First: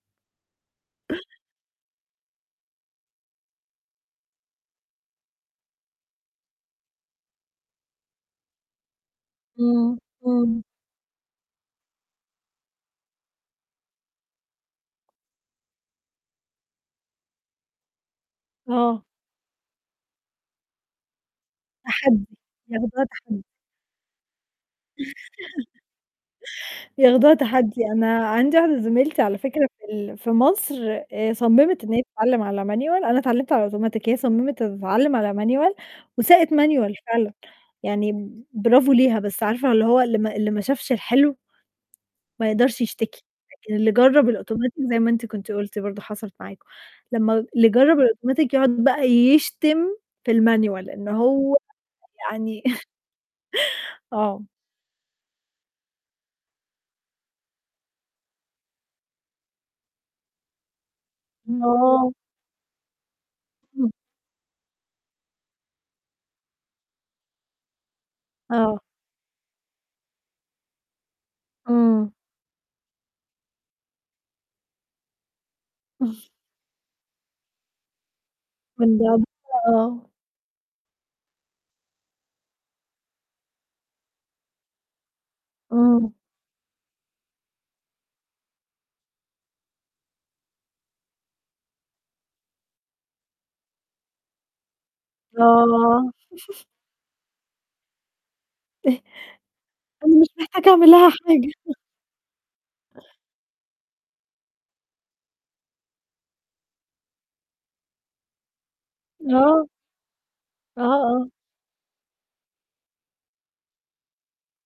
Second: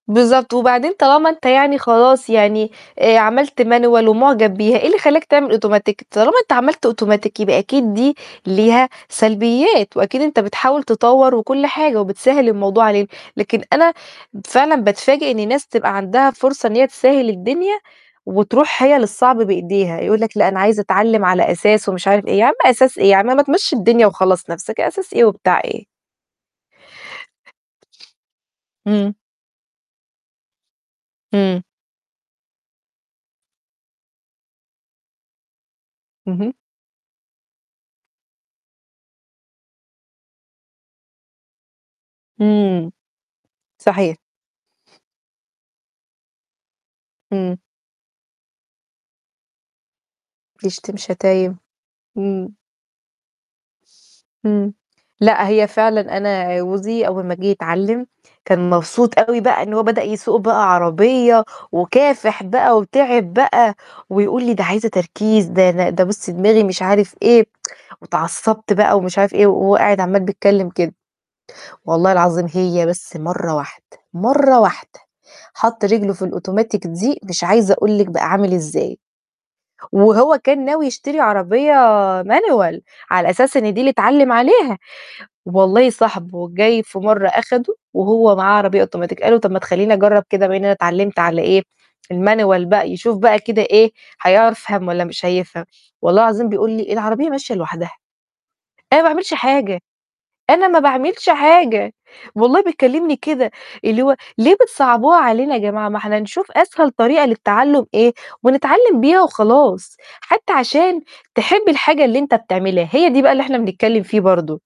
بالضبط، وبعدين طالما أنت يعني خلاص يعني آآ، عملت مانيوال ومعجب بيها، إيه اللي خلّاك تعمل أوتوماتيك؟ طالما أنت عملت أوتوماتيك يبقى أكيد دي ليها سلبيات، امم، وأكيد أنت امم. بتحاول تطوَّر وكل حاجة وبتسهّل الموضوع علينا، لكن أنا فعلًا باتفاجئ إن ناس تبقى عندها فرصة إن هي تسهّل الدنيا وتروح هي آه. للصعب بإيديها، يقول لك: "لأ أنا عايز أتعلم على أساس" ومش عارف تحدي إيه، يا عم أساس إيه؟ ياخدوها يا عم ما تحدي. تمشي الدنيا وخلّص نَفسك، أساس إيه وبتاع إيه؟ ياخدوها تحدي أنا عندي واحدة امم. زميلتي على فكرة في ال في مصر آآ، امم. صممت إن هي تتعلم على مانيوال أنا اتعلمت على أوتوماتيك هي صممت تتعلم على مانيوال اهم. وساقت مانيوال فعلًا، يعني برافو ليها، بس عارفة اللي هو اللي ما اللي ما شافش الحلو ما يقدرش امم يشتكي، لكن اللي صحيح. جرب الأوتوماتيك زي ما أنت كنتِ قُلتِ برضه حصلت معاكم، لمّا امم. اللي جرب الأوتوماتيك يقعد بقى يشتم في المانيوال بيشتم إن شتايم، هو امم. يعني آه. آه. امم لأ، هي فعلًا أنا جوزي أول ما جِه يتعلم، كان مبسوط أوي بقى إن هو بدأ يسوق بقى عربية، آه. وكافح بقى وتعب بقى امم. ويقول لي: "دي عايزة تركيز" ده ده "ده بُصي دماغي" مش عارف إيه "واتعصبت آه. بقى" ومش عارف إيه وهو قاعد عمال بيتكلم كده، والله امم. العظيم هي بس مَرّة واحدة، مَرّة واحدة، حط رجله في الأوتوماتيك دي مش عايزة أقول لِك بقى عامل إزاي. [unintelligible] آه. وهو كان ناوي يشتري عربية مانيوال على أساس إن دي اللي اتعلم عليها، والله امم. صاحبه جاي في مرة أخده وهو معاه عربية أوتوماتيك قال له: "طَب ما تخلّيني أجرب كده بما إن أنا تعلمت على إيه، المانيوال بقى" يشوف بقى كده إيه، هيعر فهم والّا مش هيفهم، آه. والله العظيم بيقول لي: "العربية ماشية لوحدها، أنا ما باعملش حاجة أنا مش محتاج أنا ما أعمل لها باعملش حاجة. حاجة"، والله بيكلمني كده، اللي هو ليه بتصعبوها علينا يا جماعة؟ ما إحنا نشوف أسهل طريقة للتعلم إيه ونتعلم بيها آه. وخلاص، حتى آه عشان آه. تحب الحاجة اللي أنت بتعملها هي دي بقى اللي إحنا بنتكلم فيه برضو.